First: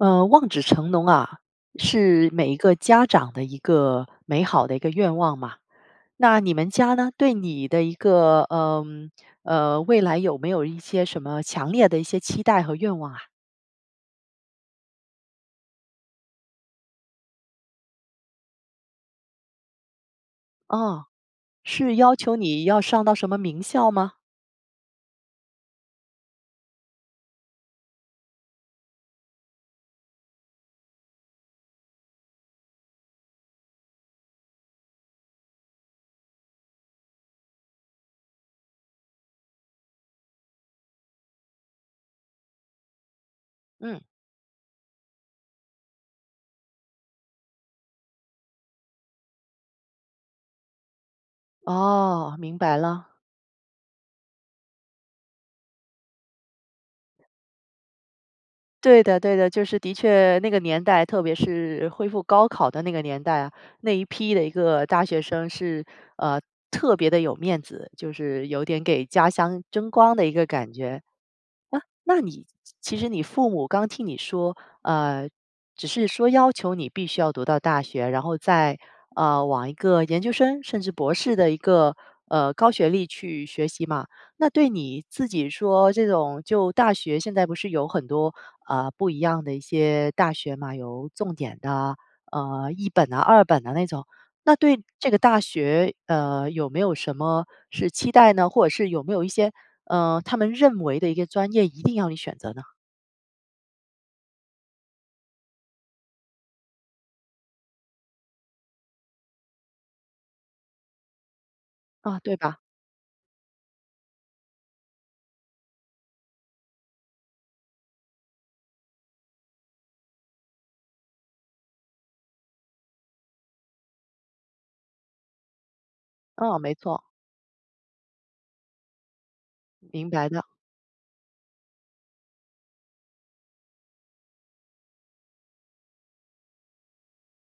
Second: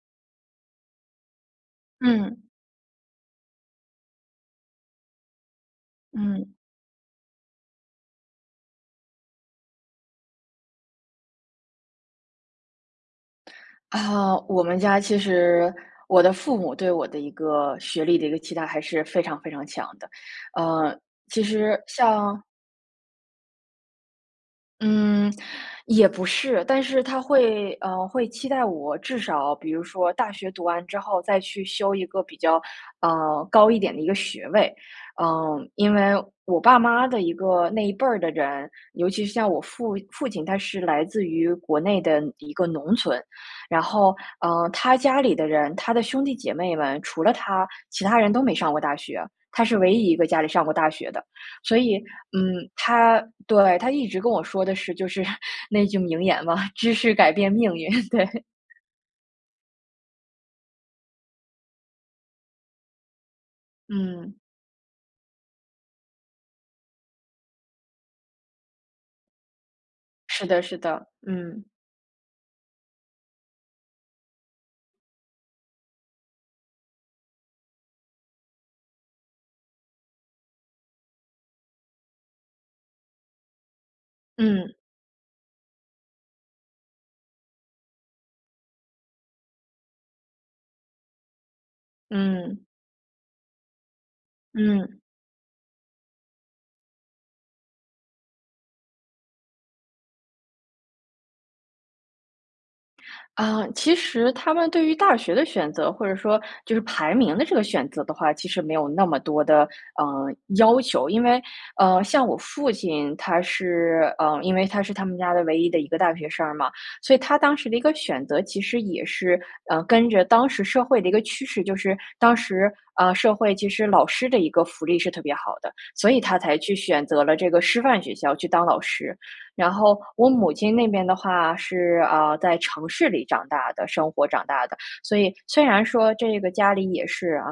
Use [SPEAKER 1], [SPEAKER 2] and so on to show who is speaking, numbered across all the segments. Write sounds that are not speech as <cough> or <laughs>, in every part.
[SPEAKER 1] 呃，望子成龙啊，是
[SPEAKER 2] 嗯。
[SPEAKER 1] 每一个家长的一个美好的一个愿望嘛。那
[SPEAKER 2] 嗯。
[SPEAKER 1] 你们家呢？对你的一个呃呃，未来有没有一些什么强烈的一些期待和愿望啊？
[SPEAKER 2] 啊，我们家其实我的父母对我的一个学历的一个期待还是非常非常强的，呃，
[SPEAKER 1] 啊，
[SPEAKER 2] 其实，
[SPEAKER 1] 是要求
[SPEAKER 2] 像
[SPEAKER 1] 你要上到什么名校吗？
[SPEAKER 2] 嗯，也不是，但是他会呃，会期待我至少，比如说大学读完之后再去修一个比较呃，高一点的一个学位。嗯，因为我爸妈的一个那一辈儿的人，尤其是像我父父亲，他是来自于国内的一个农村。然
[SPEAKER 1] 嗯。
[SPEAKER 2] 后，呃，他家里的人，他的兄弟姐妹们，除了他，其他人都没上过大学，他是唯一一个家里上过大学的。所以，
[SPEAKER 1] 哦，明
[SPEAKER 2] 嗯，
[SPEAKER 1] 白了。
[SPEAKER 2] 他对，他一直跟我说的是就是，那句名言嘛，“知识改变命运。”对。
[SPEAKER 1] 对的，对的。就是的确那个年代，特别是恢复高考的那个年代啊，那一批
[SPEAKER 2] 嗯。
[SPEAKER 1] 的一个大学生是呃，特别地有面子。就是有点给家乡争光的一个
[SPEAKER 2] 是的，
[SPEAKER 1] 感
[SPEAKER 2] 是
[SPEAKER 1] 觉。
[SPEAKER 2] 的，嗯。
[SPEAKER 1] 啊，那你其实你父母刚听你说，呃，只是说要求你必须要读到大学，然后再呃，往一个研究生？甚至博士的一个呃，高学历去学习嘛。那对
[SPEAKER 2] 嗯。
[SPEAKER 1] 你自己说这种就大学现在不是有很多呃，不一样的一些大学吗？有重点的，
[SPEAKER 2] 嗯。
[SPEAKER 1] 呃，一本啊二本的那种。那对
[SPEAKER 2] 嗯。
[SPEAKER 1] 这个大学，呃，有没有什么是期待呢？或者是有没有一些，呃，他们认为的一个专业一定要你选择呢？
[SPEAKER 2] 啊，其实他们对于大学的选择或者说，就是排名的这个选择的话，其实没有那么多的呃，要求。因为，呃，
[SPEAKER 1] 啊，
[SPEAKER 2] 像
[SPEAKER 1] 对
[SPEAKER 2] 我
[SPEAKER 1] 吧？
[SPEAKER 2] 父亲他是呃，因为他是他们家的唯一的一个大学生儿嘛，所以他当时的一个选择其实也是，呃，跟着当时社会的一个趋势，就是当时，呃，社会其实老师的一个福利是特别好的，所以他
[SPEAKER 1] 嗯，
[SPEAKER 2] 才
[SPEAKER 1] 没
[SPEAKER 2] 去
[SPEAKER 1] 错。
[SPEAKER 2] 选择了这个师范学校去当老师。然后，
[SPEAKER 1] 明白
[SPEAKER 2] 我
[SPEAKER 1] 的。
[SPEAKER 2] 母亲那边的话是，啊，在城市里长大的生活长大的，所以虽然说这个家里也是，啊，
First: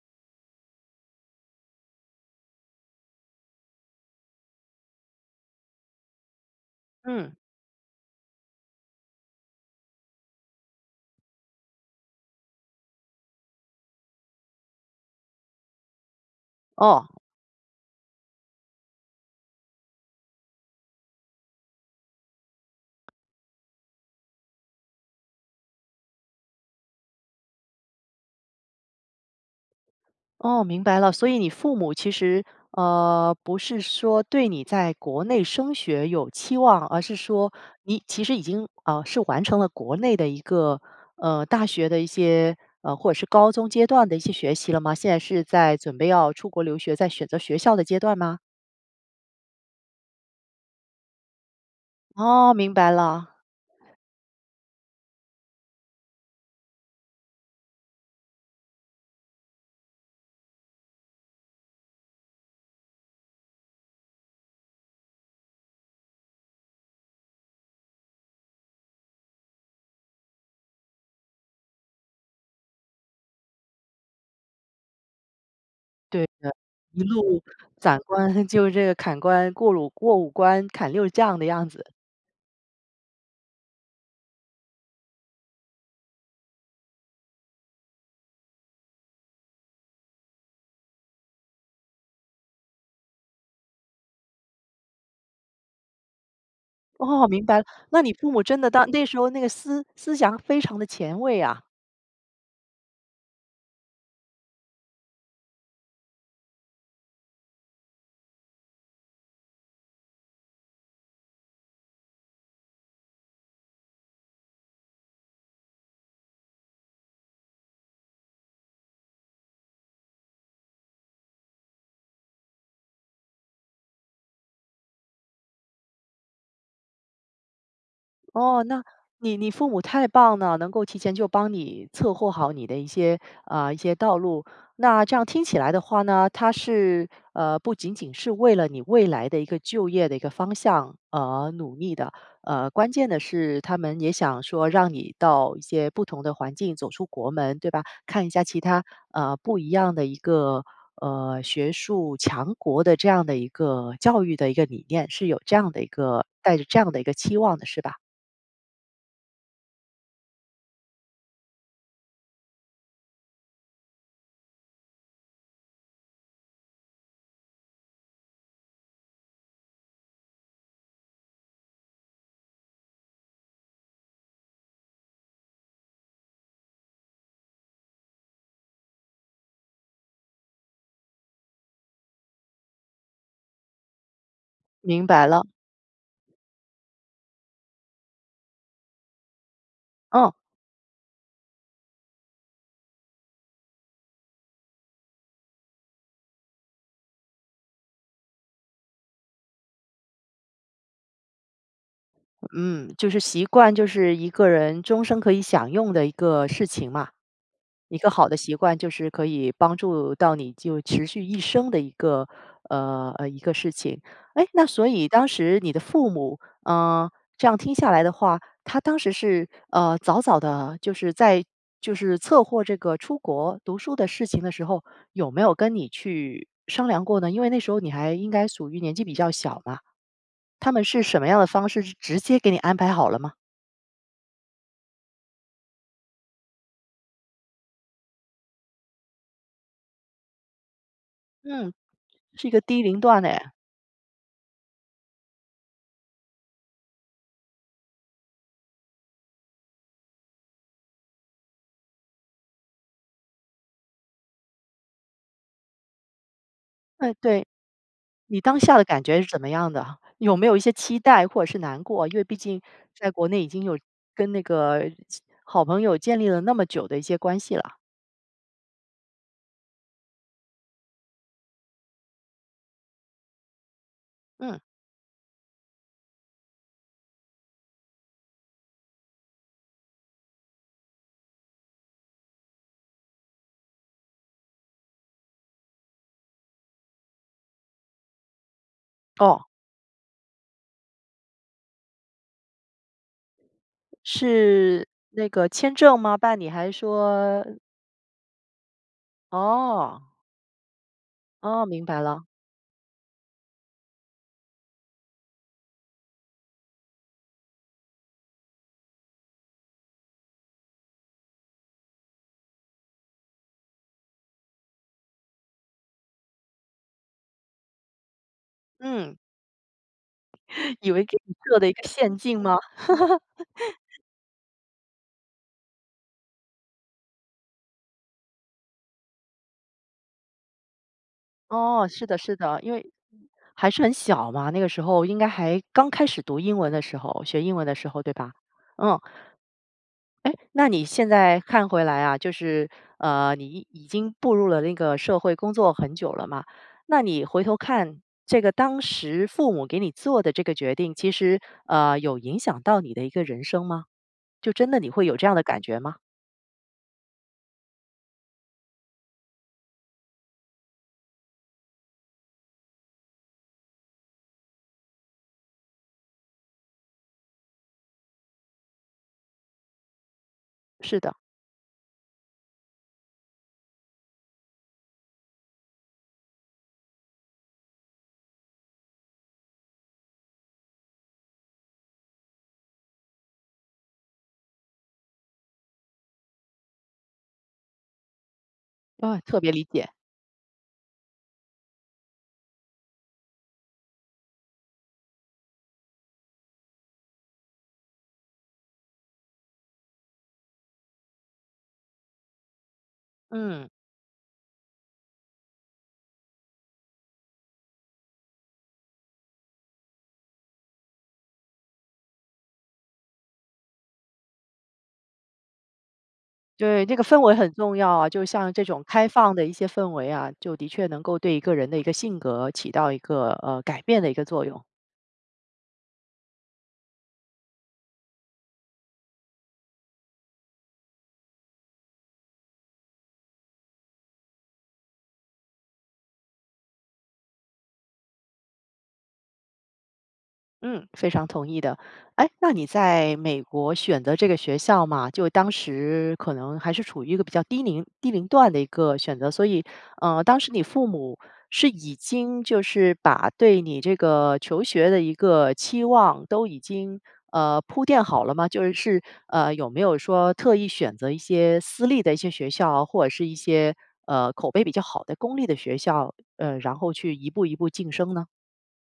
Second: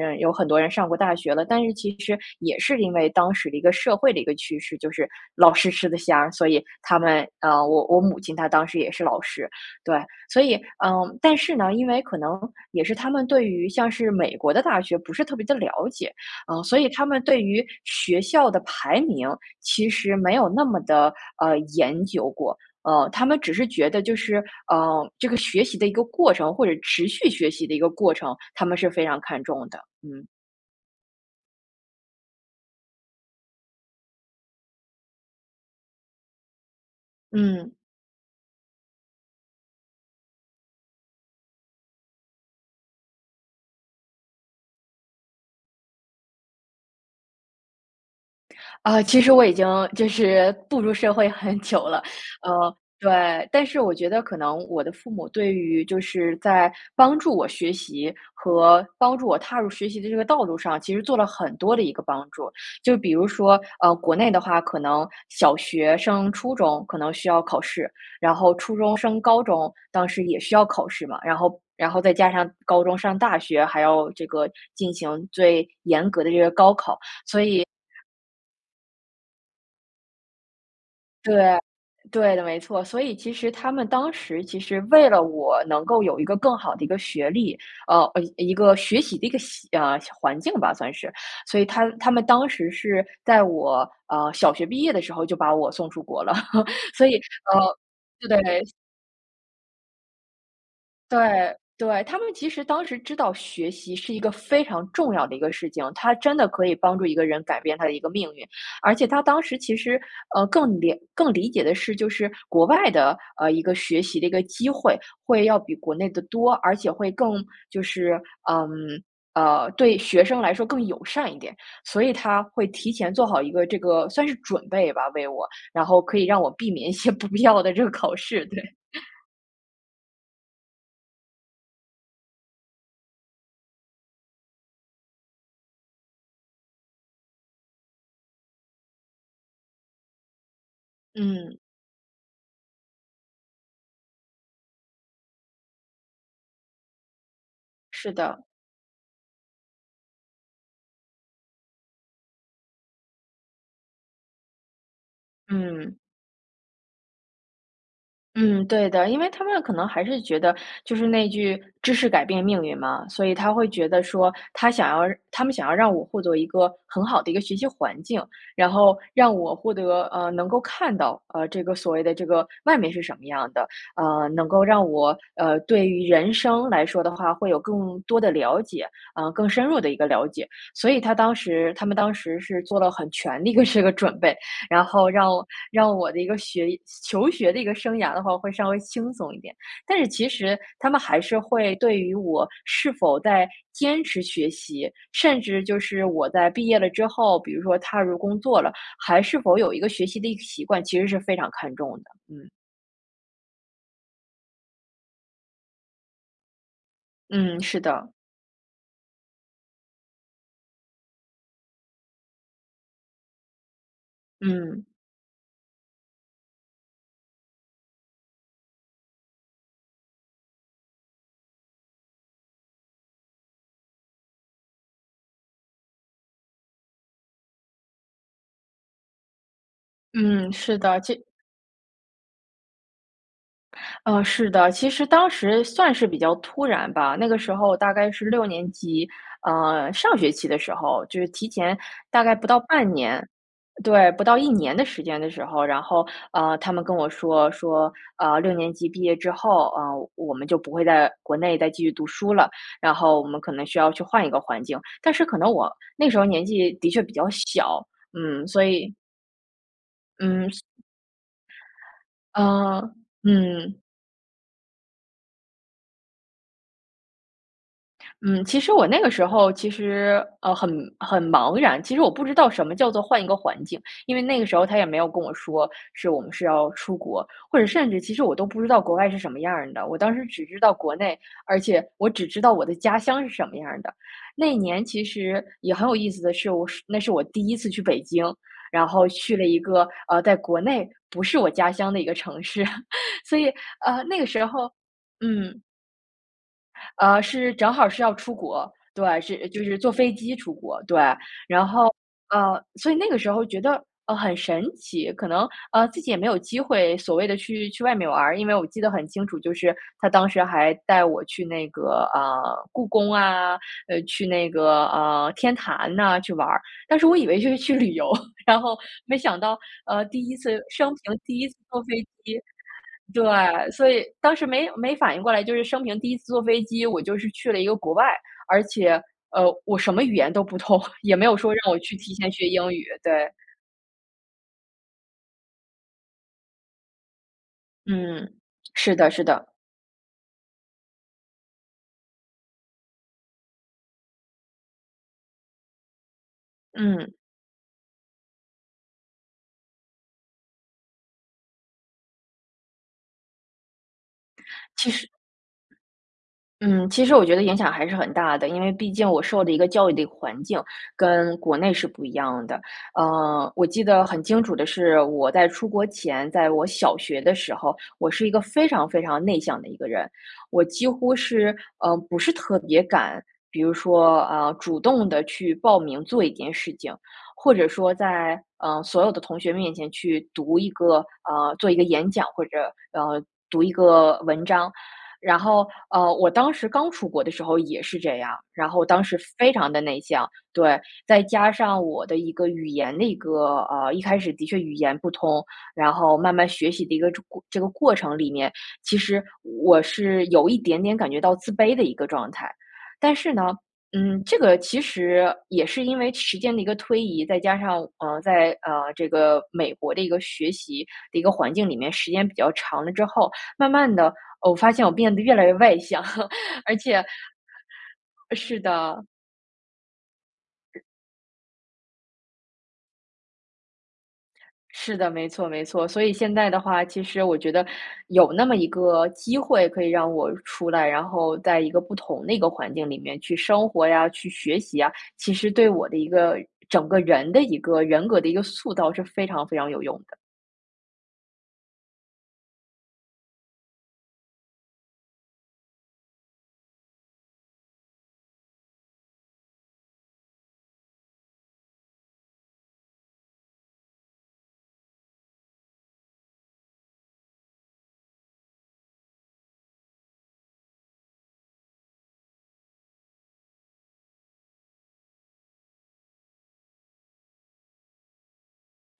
[SPEAKER 2] 呃有很多人上过大学了，但是其实也是因为当时的一个社会的一个趋势，就是，老师吃得香，所以他们，
[SPEAKER 1] 嗯。
[SPEAKER 2] 呃，我我母亲她当时也是老师，对。所以，嗯但是呢，因为可能也是他们对于像是美国的大学不是特别的了解，啊，所以他
[SPEAKER 1] 哦。
[SPEAKER 2] 们对于学校的排名其实没有那么的，呃，研究过，呃。他们只是觉得就是，呃，这个学习的一个过程或者持续学习的一个过程，他们是非常看重的。嗯。
[SPEAKER 1] 哦，明白了，所以你父母其实，呃，不是说对你在国内升学有期望，而是说
[SPEAKER 2] 嗯。
[SPEAKER 1] 你其实已经，啊，是完成了国内的一个，呃，大学的一些，呃，或者是高中阶段的一些学习了吗？现在是在准备要出国留学，在选择学校的阶段吗？
[SPEAKER 2] 啊，其实我已经就是步入社会很久了，
[SPEAKER 1] 哦，明
[SPEAKER 2] 呃，
[SPEAKER 1] 白了。
[SPEAKER 2] 对。但是我觉得可能我的父母对于就是在帮助我学习和帮助我踏入学习的这个道路上，其实做了很多的一个帮助。就比如说，呃，国内的话可能小学升初中可能需要考试，然后初中升高中当时也需要考试嘛，然后然后再加上高中上大学，还要这个进行最严格
[SPEAKER 1] 对
[SPEAKER 2] 的这个
[SPEAKER 1] 的，
[SPEAKER 2] 高考，
[SPEAKER 1] 一
[SPEAKER 2] 所
[SPEAKER 1] 路
[SPEAKER 2] 以
[SPEAKER 1] 斩关，就这个砍关过鲁过五关砍六
[SPEAKER 2] 对，
[SPEAKER 1] 将的样子。
[SPEAKER 2] 对的，没错。所以其实他们当时其实为了我能够有一个更好的一个学历，呃，一一个学习的一个习呃，环境吧，算是，所以他他们当时是在我，呃，小学毕业的时候就把我送出国了。<laughs> 所以，
[SPEAKER 1] 哦，明白
[SPEAKER 2] 呃，
[SPEAKER 1] 了。那你父母真
[SPEAKER 2] 对
[SPEAKER 1] 的当那时候那个思思想非常的前
[SPEAKER 2] 对，
[SPEAKER 1] 卫呀。
[SPEAKER 2] 对。他们其实当时知道学习是一个非常重要的一个事情。他真的可以帮助一个人改变他的一个命运。而且他当时其实，呃，更理更理解的是就是国外的，呃，一个学习的一个机会，会要比国内的多，而且会更就是，嗯，呃，对学生来说更友善一点。所以他会提前做好一个这个，算是准备吧，为我。然后可以让我避免一些不必要的这个考试，
[SPEAKER 1] 哦，
[SPEAKER 2] 对。<laughs>
[SPEAKER 1] 那，你你父母太棒了，能够提前就帮你策划好你的一些，啊，一些道路。那这样听起来的话呢，他是，呃，不仅仅是为了你未来的一个就业的一个方向而
[SPEAKER 2] 嗯。
[SPEAKER 1] 努力的。呃，关键的是他们也想说让你到一些不同的环境走出国门，对吧，
[SPEAKER 2] 是
[SPEAKER 1] 看一
[SPEAKER 2] 的。
[SPEAKER 1] 下其他，呃不一样的一个呃，学术强国的这样的一个教育的一个理念，是有这样的一
[SPEAKER 2] 嗯。
[SPEAKER 1] 个带着这样的一个期望的是吧？
[SPEAKER 2] 嗯，对的，因为他们可能还是觉得，就是那句，“知识改变命运”嘛。所以他会觉得说，他想要他们想要让我获得一个，很好的一个学习环境，然后让我获得呃，能够看到，呃，这个所谓的这个外面是什么样的，呃，能够让我，呃，对于人生来说的话，会有更多的了解，呃，更深入的一个了解。所以他当时他们当时是做了很全的一个这个准备，然
[SPEAKER 1] 明
[SPEAKER 2] 后
[SPEAKER 1] 白
[SPEAKER 2] 让
[SPEAKER 1] 了。
[SPEAKER 2] 让我的一个学求学的一个生涯的话会稍微轻松一点。但是其
[SPEAKER 1] 嗯。
[SPEAKER 2] 实，他们还是会对于我是否在坚持学习，甚至就是我在毕业了之后，比如说踏入工作了，还是否有一个学习的一个习惯，其实是非常看重的。嗯。
[SPEAKER 1] 嗯，就是习惯，就是一个人终生可以享用的一个事情嘛。
[SPEAKER 2] 嗯，是
[SPEAKER 1] 一个
[SPEAKER 2] 的。
[SPEAKER 1] 好的习惯就是可以帮助到你就持续一生的一个呃呃，一个事情。诶，那
[SPEAKER 2] 嗯。
[SPEAKER 1] 所以当时你的父母啊，这样听下来的话，他当时是，呃，早早地就是在就是策划这个出国读书的事情的时候，有没有跟你去商量过呢？因为那时候你还应该属于年纪比较小嘛。
[SPEAKER 2] 嗯，
[SPEAKER 1] 他
[SPEAKER 2] 是
[SPEAKER 1] 们
[SPEAKER 2] 的，
[SPEAKER 1] 是什
[SPEAKER 2] 介
[SPEAKER 1] 么样的方式，直直接给你安排好了吗？
[SPEAKER 2] 呃，是的。其实当时算是比较突然吧，那个时候大概是六年级，呃，上学期的时候。就是提
[SPEAKER 1] 嗯，
[SPEAKER 2] 前大概不
[SPEAKER 1] 是一
[SPEAKER 2] 到
[SPEAKER 1] 个低
[SPEAKER 2] 半
[SPEAKER 1] 龄段
[SPEAKER 2] 年
[SPEAKER 1] 哎。
[SPEAKER 2] 对，不到一年的时间的时候，然后，呃，他们跟我说说呃，六年级毕业之后，呃，我们就不会在国内再继续读书了，然后我们可能需要去换一个环境。但是可能我那时候年纪的确比
[SPEAKER 1] 嗯，
[SPEAKER 2] 较
[SPEAKER 1] 对。
[SPEAKER 2] 小，
[SPEAKER 1] 你
[SPEAKER 2] 嗯，
[SPEAKER 1] 当
[SPEAKER 2] 所
[SPEAKER 1] 下的
[SPEAKER 2] 以
[SPEAKER 1] 感觉是怎么样的？有没
[SPEAKER 2] 嗯
[SPEAKER 1] 有一些期待或者是难过，因为毕竟
[SPEAKER 2] 呃，
[SPEAKER 1] 在国内已经有
[SPEAKER 2] 嗯。
[SPEAKER 1] 跟那个其好朋友建立了那么久的一些关系了。
[SPEAKER 2] 嗯，其实我那个时候，其实，呃，很很茫然。其实我不知道什么叫做换一个环境，因为那个时
[SPEAKER 1] 嗯。
[SPEAKER 2] 候他也没有跟我说是我们是要出国，或者甚至其实我都不知道国外是什么样儿的。我当时只知道国内，而且我只知道我的家乡是什么样儿的。那年其实也很有意思的是我是那是我第一次去北京，然后去
[SPEAKER 1] 哦。
[SPEAKER 2] 了一个，呃，在国内不是我家乡的一个城市。<laughs> 所以呃，那个时候
[SPEAKER 1] 是那个
[SPEAKER 2] 嗯。
[SPEAKER 1] 签证吗？办理还是
[SPEAKER 2] 呃，
[SPEAKER 1] 说
[SPEAKER 2] 是正好是要出国，对，是就是坐
[SPEAKER 1] 哦。
[SPEAKER 2] 飞机出国，对。
[SPEAKER 1] 哦，
[SPEAKER 2] 然
[SPEAKER 1] 明
[SPEAKER 2] 后，
[SPEAKER 1] 白了。
[SPEAKER 2] 呃，所以那个时候觉得，呃，很神奇。可能呃，自己也没有机会所谓的去去外面玩儿，因为我记得很清楚，就是他当时还带我去那个，啊，故宫啊，呃，去那个，呃，天坛呐去玩儿。但是我以为就是去旅游，然后没
[SPEAKER 1] 嗯。
[SPEAKER 2] 想到呃，第一次生
[SPEAKER 1] 以为
[SPEAKER 2] 平
[SPEAKER 1] 给你
[SPEAKER 2] 第一次
[SPEAKER 1] 做了一个
[SPEAKER 2] 坐飞
[SPEAKER 1] 陷阱
[SPEAKER 2] 机。
[SPEAKER 1] 吗？
[SPEAKER 2] 对，所
[SPEAKER 1] <laughs>
[SPEAKER 2] 以当时没没反应过来，就是生平第一次坐飞机，我就是去了一个国外。而且，呃，我什么语言都不通，<chuckles> 也没有说让我
[SPEAKER 1] 哦，
[SPEAKER 2] 去
[SPEAKER 1] 是
[SPEAKER 2] 提
[SPEAKER 1] 的，
[SPEAKER 2] 前
[SPEAKER 1] 是
[SPEAKER 2] 学
[SPEAKER 1] 的，
[SPEAKER 2] 英
[SPEAKER 1] 因
[SPEAKER 2] 语，
[SPEAKER 1] 为
[SPEAKER 2] 对。
[SPEAKER 1] 还是很小嘛，那个时候应该还刚开始读英文的时候，学英文的时候对吧？
[SPEAKER 2] 嗯，是
[SPEAKER 1] 嗯，
[SPEAKER 2] 的，是的。
[SPEAKER 1] 哎，那你现在看回来啊，就是呃，你已已经步入了那个社会工作很久了嘛，那
[SPEAKER 2] 嗯。
[SPEAKER 1] 你回头看这个当时父母给你做的这个决定，其实，呃，有影响到你的一个人生吗？就真的你
[SPEAKER 2] 其
[SPEAKER 1] 会
[SPEAKER 2] 实
[SPEAKER 1] 有这样的感觉吗？
[SPEAKER 2] 嗯，其实我觉得影响还是很大的，因为毕竟我受的一个教育的环境跟国内是不一样的。呃，我记得很清楚的是，我在出国前，在我小学的时候，我是一个非常非常内向的一个人。我几
[SPEAKER 1] 是的。
[SPEAKER 2] 乎是，呃，不是特别敢，比如说啊，主动地去报名做一件事情。或者说在，呃，所有的同学面前去读一个，呃，做一个演讲，或者，呃，读一个文章。然后，呃，我当时刚出国的时候也是这样，然后当时
[SPEAKER 1] 嗯，特别
[SPEAKER 2] 非
[SPEAKER 1] 理
[SPEAKER 2] 常的
[SPEAKER 1] 解。
[SPEAKER 2] 内向，对。再加上我的一个语言的一个呃，一开始的确语言不通。然后慢慢学习的一个这个这个过程里面，其实我是有一点点感觉到自卑的一个状态。但是呢，
[SPEAKER 1] 嗯。
[SPEAKER 2] 嗯，这个其实，也是因为时间的一个推移。再加上呃，在，呃这个美国的一个学习的一个环境里面，时间比较长了之后，慢慢的，哦，发现我变得越来越外向，<laughs> 而
[SPEAKER 1] 对，这个
[SPEAKER 2] 且
[SPEAKER 1] 氛围很重要啊，就像
[SPEAKER 2] 是
[SPEAKER 1] 这种
[SPEAKER 2] 的。
[SPEAKER 1] 开放的一些氛围啊，就的确能够对一个人的一个性格起到一个呃，改变的一个作用。
[SPEAKER 2] 是的，没错没错。所以现在的话，其实我觉得，有那么一个机会可以让我出来，然后在一个不同的一个环境里面去生活呀，去学习呀，其实对我的一个整个人的一个人格的一个塑造是非常非常有用的。
[SPEAKER 1] 嗯，非常同意的。哎，那你在美国选择这个学校嘛，就当时可能还是处于一个比较低龄低龄段的一个选择。所以呃，当时你父母是已经就是把对你这个求学的一个期望都已经呃，铺垫好了吗？就是是，呃，有没有说特意选择一些私立的一些学校，或者是一些呃，口碑比较好的公立的学校，呃，然后去一步一步晋升呢？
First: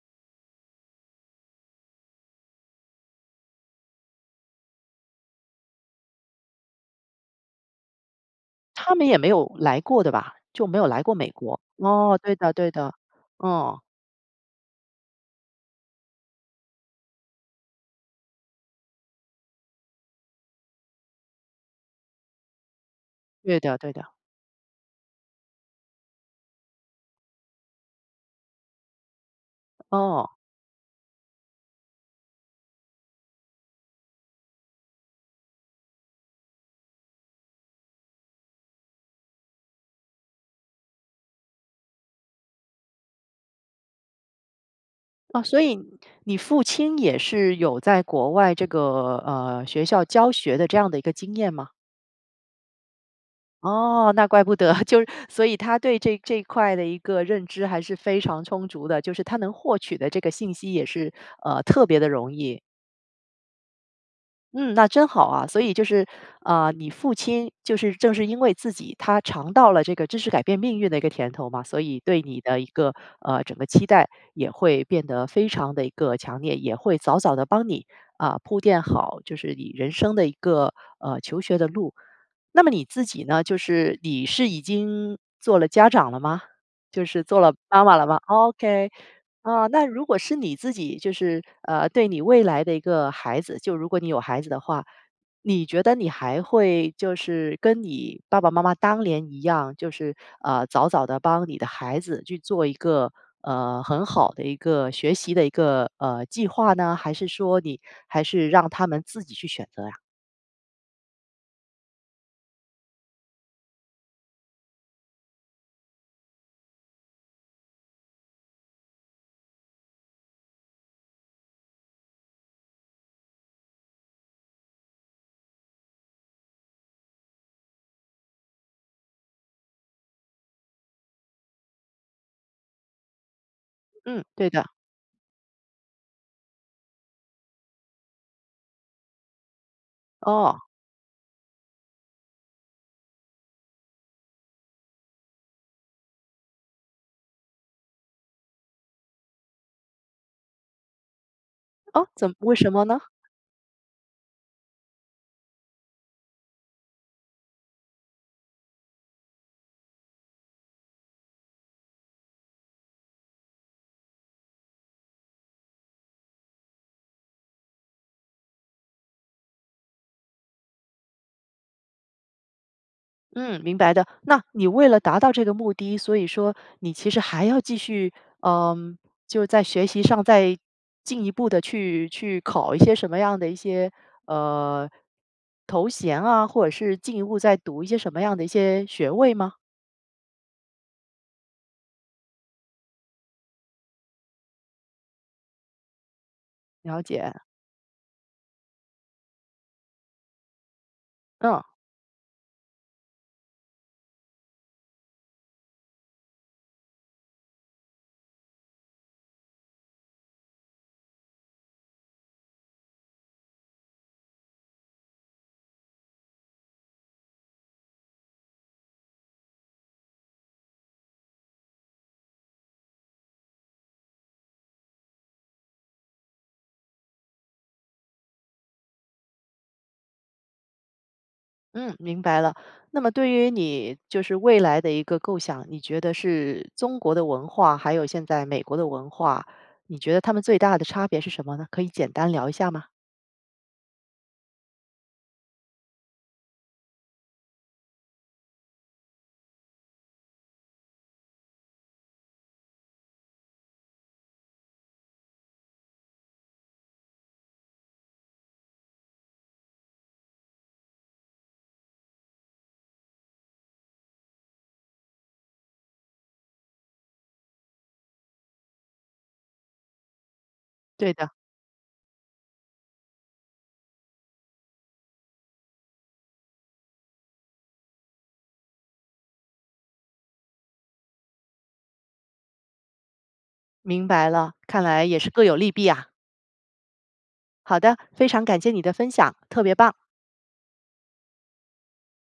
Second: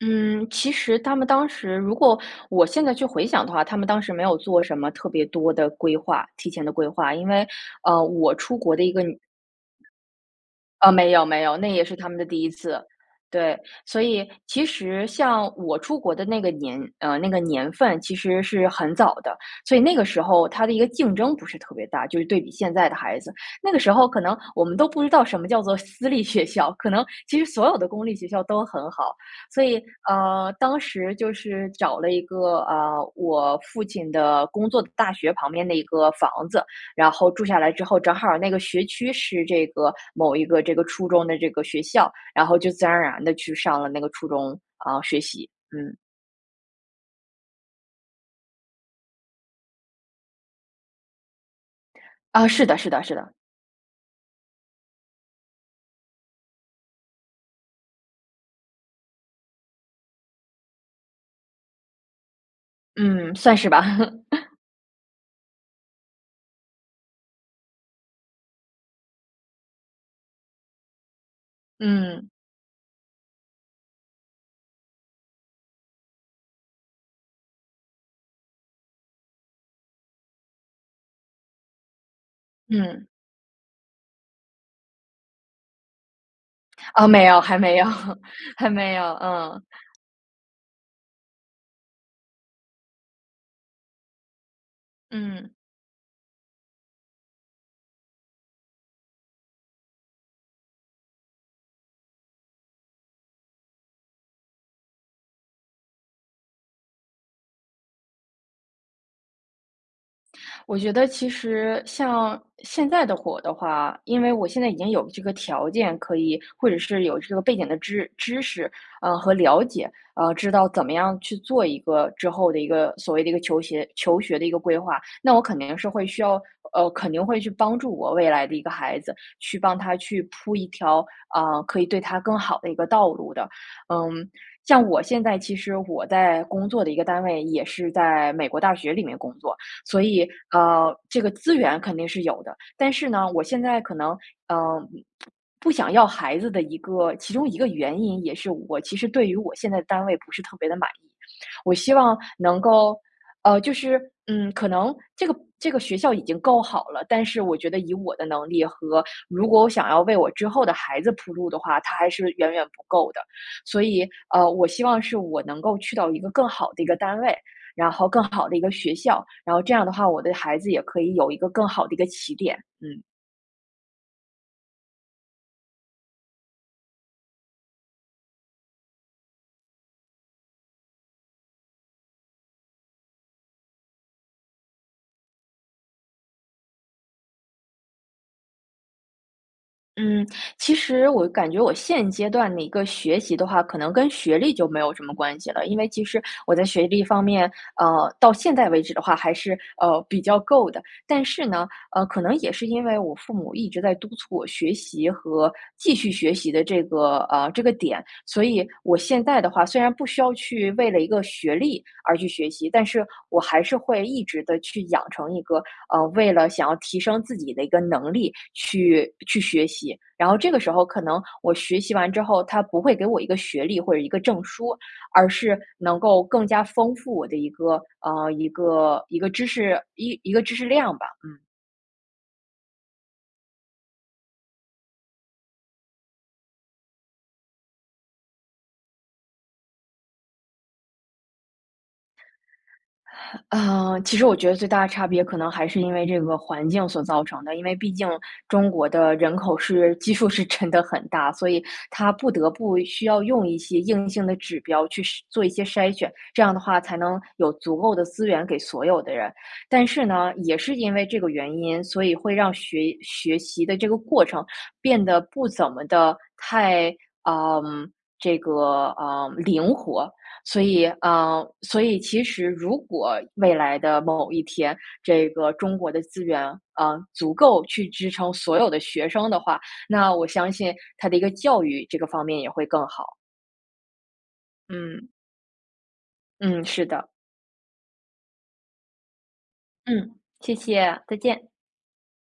[SPEAKER 2] 嗯，其实他们当时-如果我现在去回想的话，他们当时没有做什么特别多的规划提前的规划。因为，呃，我出国的一
[SPEAKER 1] 他
[SPEAKER 2] 个
[SPEAKER 1] 们也没有来过的吧，就没有
[SPEAKER 2] 呃，
[SPEAKER 1] 来
[SPEAKER 2] 没
[SPEAKER 1] 过
[SPEAKER 2] 有
[SPEAKER 1] 美
[SPEAKER 2] 没有。
[SPEAKER 1] 国。
[SPEAKER 2] 那也是他们
[SPEAKER 1] 哦，
[SPEAKER 2] 的
[SPEAKER 1] 对
[SPEAKER 2] 第一
[SPEAKER 1] 的，对
[SPEAKER 2] 次，
[SPEAKER 1] 的，
[SPEAKER 2] 对。
[SPEAKER 1] 哦。
[SPEAKER 2] 所以，其实像我出国的那个年呃，那个年份其实是很早的，所以那个时候它的一个竞争不是特别大，就是对比现在的孩子。
[SPEAKER 1] 对
[SPEAKER 2] 那
[SPEAKER 1] 的，
[SPEAKER 2] 个时
[SPEAKER 1] 对
[SPEAKER 2] 候
[SPEAKER 1] 的。
[SPEAKER 2] 可能我们都不知道什么叫做私立学校，可能其实所有的公立学校都很好。所以
[SPEAKER 1] 哦。
[SPEAKER 2] 呃，当时就是找了一个，啊，我父亲的工作的大学旁边的一个房子。然后住下来之后，正好那个学区是这个，某一个这个初中的这个学校，然后就自然而然地去上了那个初中，啊，学
[SPEAKER 1] 啊，
[SPEAKER 2] 习，
[SPEAKER 1] 所以
[SPEAKER 2] 嗯。
[SPEAKER 1] 你父亲也是有在国外这个呃，学校教学的这样的一个经验吗？
[SPEAKER 2] 啊，是的，是的，是的。
[SPEAKER 1] 哦，那怪不得。<chuckles> 就所以他对这这一块的一个认知还是非常充足的，就是他能获取的这个信息也是，呃，特别的容易。
[SPEAKER 2] 嗯，算是吧。<laughs>
[SPEAKER 1] 嗯，那真好啊。所以就是，呃，你父亲，就是正是因为自己他尝到了这个知识改变命运的一个甜头嘛，所以对
[SPEAKER 2] 嗯。
[SPEAKER 1] 你的一个，呃，整个期待也会变得非常得一个强烈，也会早早地帮你，啊，铺垫好就是你人生的一个，呃，求学的路。那么你自
[SPEAKER 2] 嗯。
[SPEAKER 1] 己呢？就是你是已经做了家长了吗？就
[SPEAKER 2] 哦
[SPEAKER 1] 是
[SPEAKER 2] 没
[SPEAKER 1] 做
[SPEAKER 2] 有，
[SPEAKER 1] 了
[SPEAKER 2] 还没
[SPEAKER 1] 妈
[SPEAKER 2] 有，
[SPEAKER 1] 妈了吗
[SPEAKER 2] <laughs> 还
[SPEAKER 1] ？OK。
[SPEAKER 2] 没有，嗯。
[SPEAKER 1] 啊，那如果是你自己就是，呃，对你未来的一个孩子，就如果你有孩子的话，
[SPEAKER 2] 嗯。
[SPEAKER 1] 你觉得你还会就是跟你爸爸妈妈当年一样，就是，呃，早早的帮你的孩子去做一个，呃，很好的一个学习的一个，呃，计划呢？还是说你还是让他们自己去选择呀？
[SPEAKER 2] 我觉得其实像现在的火的话，因为我现在已经有这个条件可以或者是有这个背景的知知识，呃和了解，啊，知道怎么样去做一个之后的一个所谓的一个求鞋求学的一个规划，那我肯定是会需要呃，肯定会去帮助我未来的一个孩子，去帮他去铺一条，啊，可以对他更好的一个道路的。嗯，
[SPEAKER 1] 嗯，对的。
[SPEAKER 2] 像我现在其实我在工作的一个单位也是在美国大学里面工作，所以，
[SPEAKER 1] 哦。
[SPEAKER 2] 呃，这个资源肯定是有的。但是呢，我现在可能，呃，不不想要孩子的一个其中一个原因，也是我其实对于我现在的单位不是特别的满意。我希
[SPEAKER 1] 哦？
[SPEAKER 2] 望
[SPEAKER 1] 怎为
[SPEAKER 2] 能
[SPEAKER 1] 什么
[SPEAKER 2] 够
[SPEAKER 1] 呢？
[SPEAKER 2] 呃，就是，嗯，可能这个这个学校已经够好了，但是我觉得以我的能力和如果我想要为我之后的孩子铺路的话，它还是远远不够的。所以，呃，我希望是我能够去到一个更好的一个单位，然后更好的一个学校。然后这样的话，我的孩子也可以有一个更好的一个起点，嗯。
[SPEAKER 1] 嗯明白的。那你为了达到这个目的，所以说你其实还要继续嗯，就在学习上再进一步地去去考一些什么样的一些，呃，头衔啊，或者是进一步再读一些什么样的一些学位吗？
[SPEAKER 2] 嗯。其实我感觉我现阶段的一个学习的话，可能跟学历就没有什么关系了。因为其实我在学
[SPEAKER 1] 了
[SPEAKER 2] 历方
[SPEAKER 1] 解。
[SPEAKER 2] 面，呃，到现在为止的话还是，呃，比较够的。但是呢，
[SPEAKER 1] 嗯。
[SPEAKER 2] 呃，可能也是因为我父母一直在督促我学习和继续学习的这个，呃，这个点，所以我现在的话虽然不需要去为了一个学历而去学习。但是我还是会一直地去养成一个，呃，为了想要提升自己的一个能力去去学习。然后这个时候可能我学习完之后，它不会给我一个学历或者一个证书，而是能够更加丰富我的一个，啊，一个一个知识，一一个知识量吧，嗯。
[SPEAKER 1] 嗯，明白了。那么对于你，就是未来的一个构想，你觉得是中国的文化，还有现在美国的文化，你觉得他们最大的差别是什么呢？可以简单聊一下吗？
[SPEAKER 2] 啊，其实我觉得最大的差别可能还是因为这个环境所造成的，因为毕竟中国的人口是基数是真的很大，所以它不得不需要用一些硬性的指标去筛做一些筛选，这样的话才能有足够的资源给所有的人。但是呢，也是因为这个原因，所以会让学学习的这个过程变得不怎么的太，呃，这个，呃，灵活。所以，
[SPEAKER 1] 对的。
[SPEAKER 2] 啊，所以其实如果未来的某一天，这个中国的资源，呃，足够去支撑所有的学生的话，那我相信它的一个教育这个方面也会更好。
[SPEAKER 1] 明白了，看来
[SPEAKER 2] 嗯。
[SPEAKER 1] 也是各有利弊呀。
[SPEAKER 2] 嗯，是的。
[SPEAKER 1] 好的，非常感谢你的分享，特别棒！
[SPEAKER 2] 嗯，谢谢，再见。